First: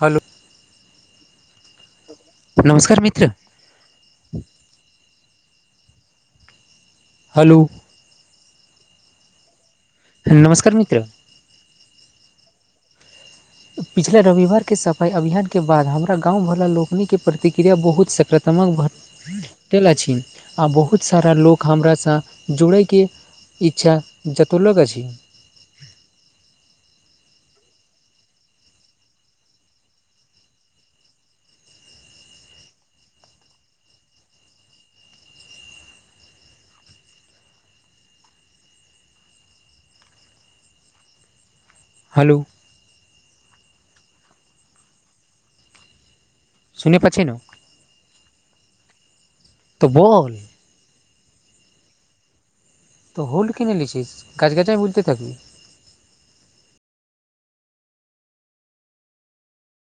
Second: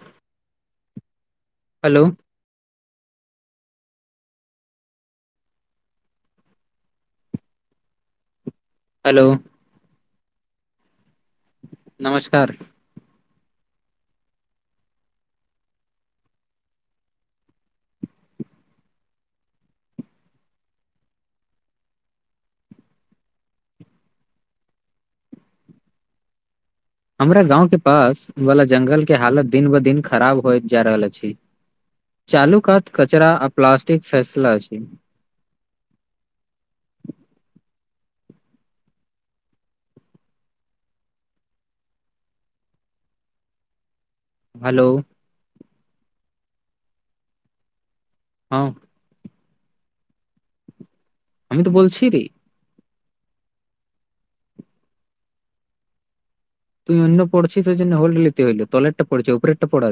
hello hello नमस्कार मित्र hello hello नमस्कार मित्र नमस्कार पिछला रविवार केँ सफाइ अभियान केँ बाद हमरा गाँव वला लोक निके प्रतिक्रिया बहुत सकार त्मक [inaudible] भेटेल अछि आ बहुत सारा लोक हम स जुड़ैके इच्छा जतोलक अछि हमरा गाँव केँ पास वाल जंगल केँ हालत दिन ब दिन खराब होइत जा रहल अछि चालुकात कचरा आ प्लासटिक फैसला अछी हेलो हेलो सुने प छै न हऽ तऽ बोल हमी तऽ बोल छी यै रे तऽ होल्ड केने [unintelligible] [unintelligible]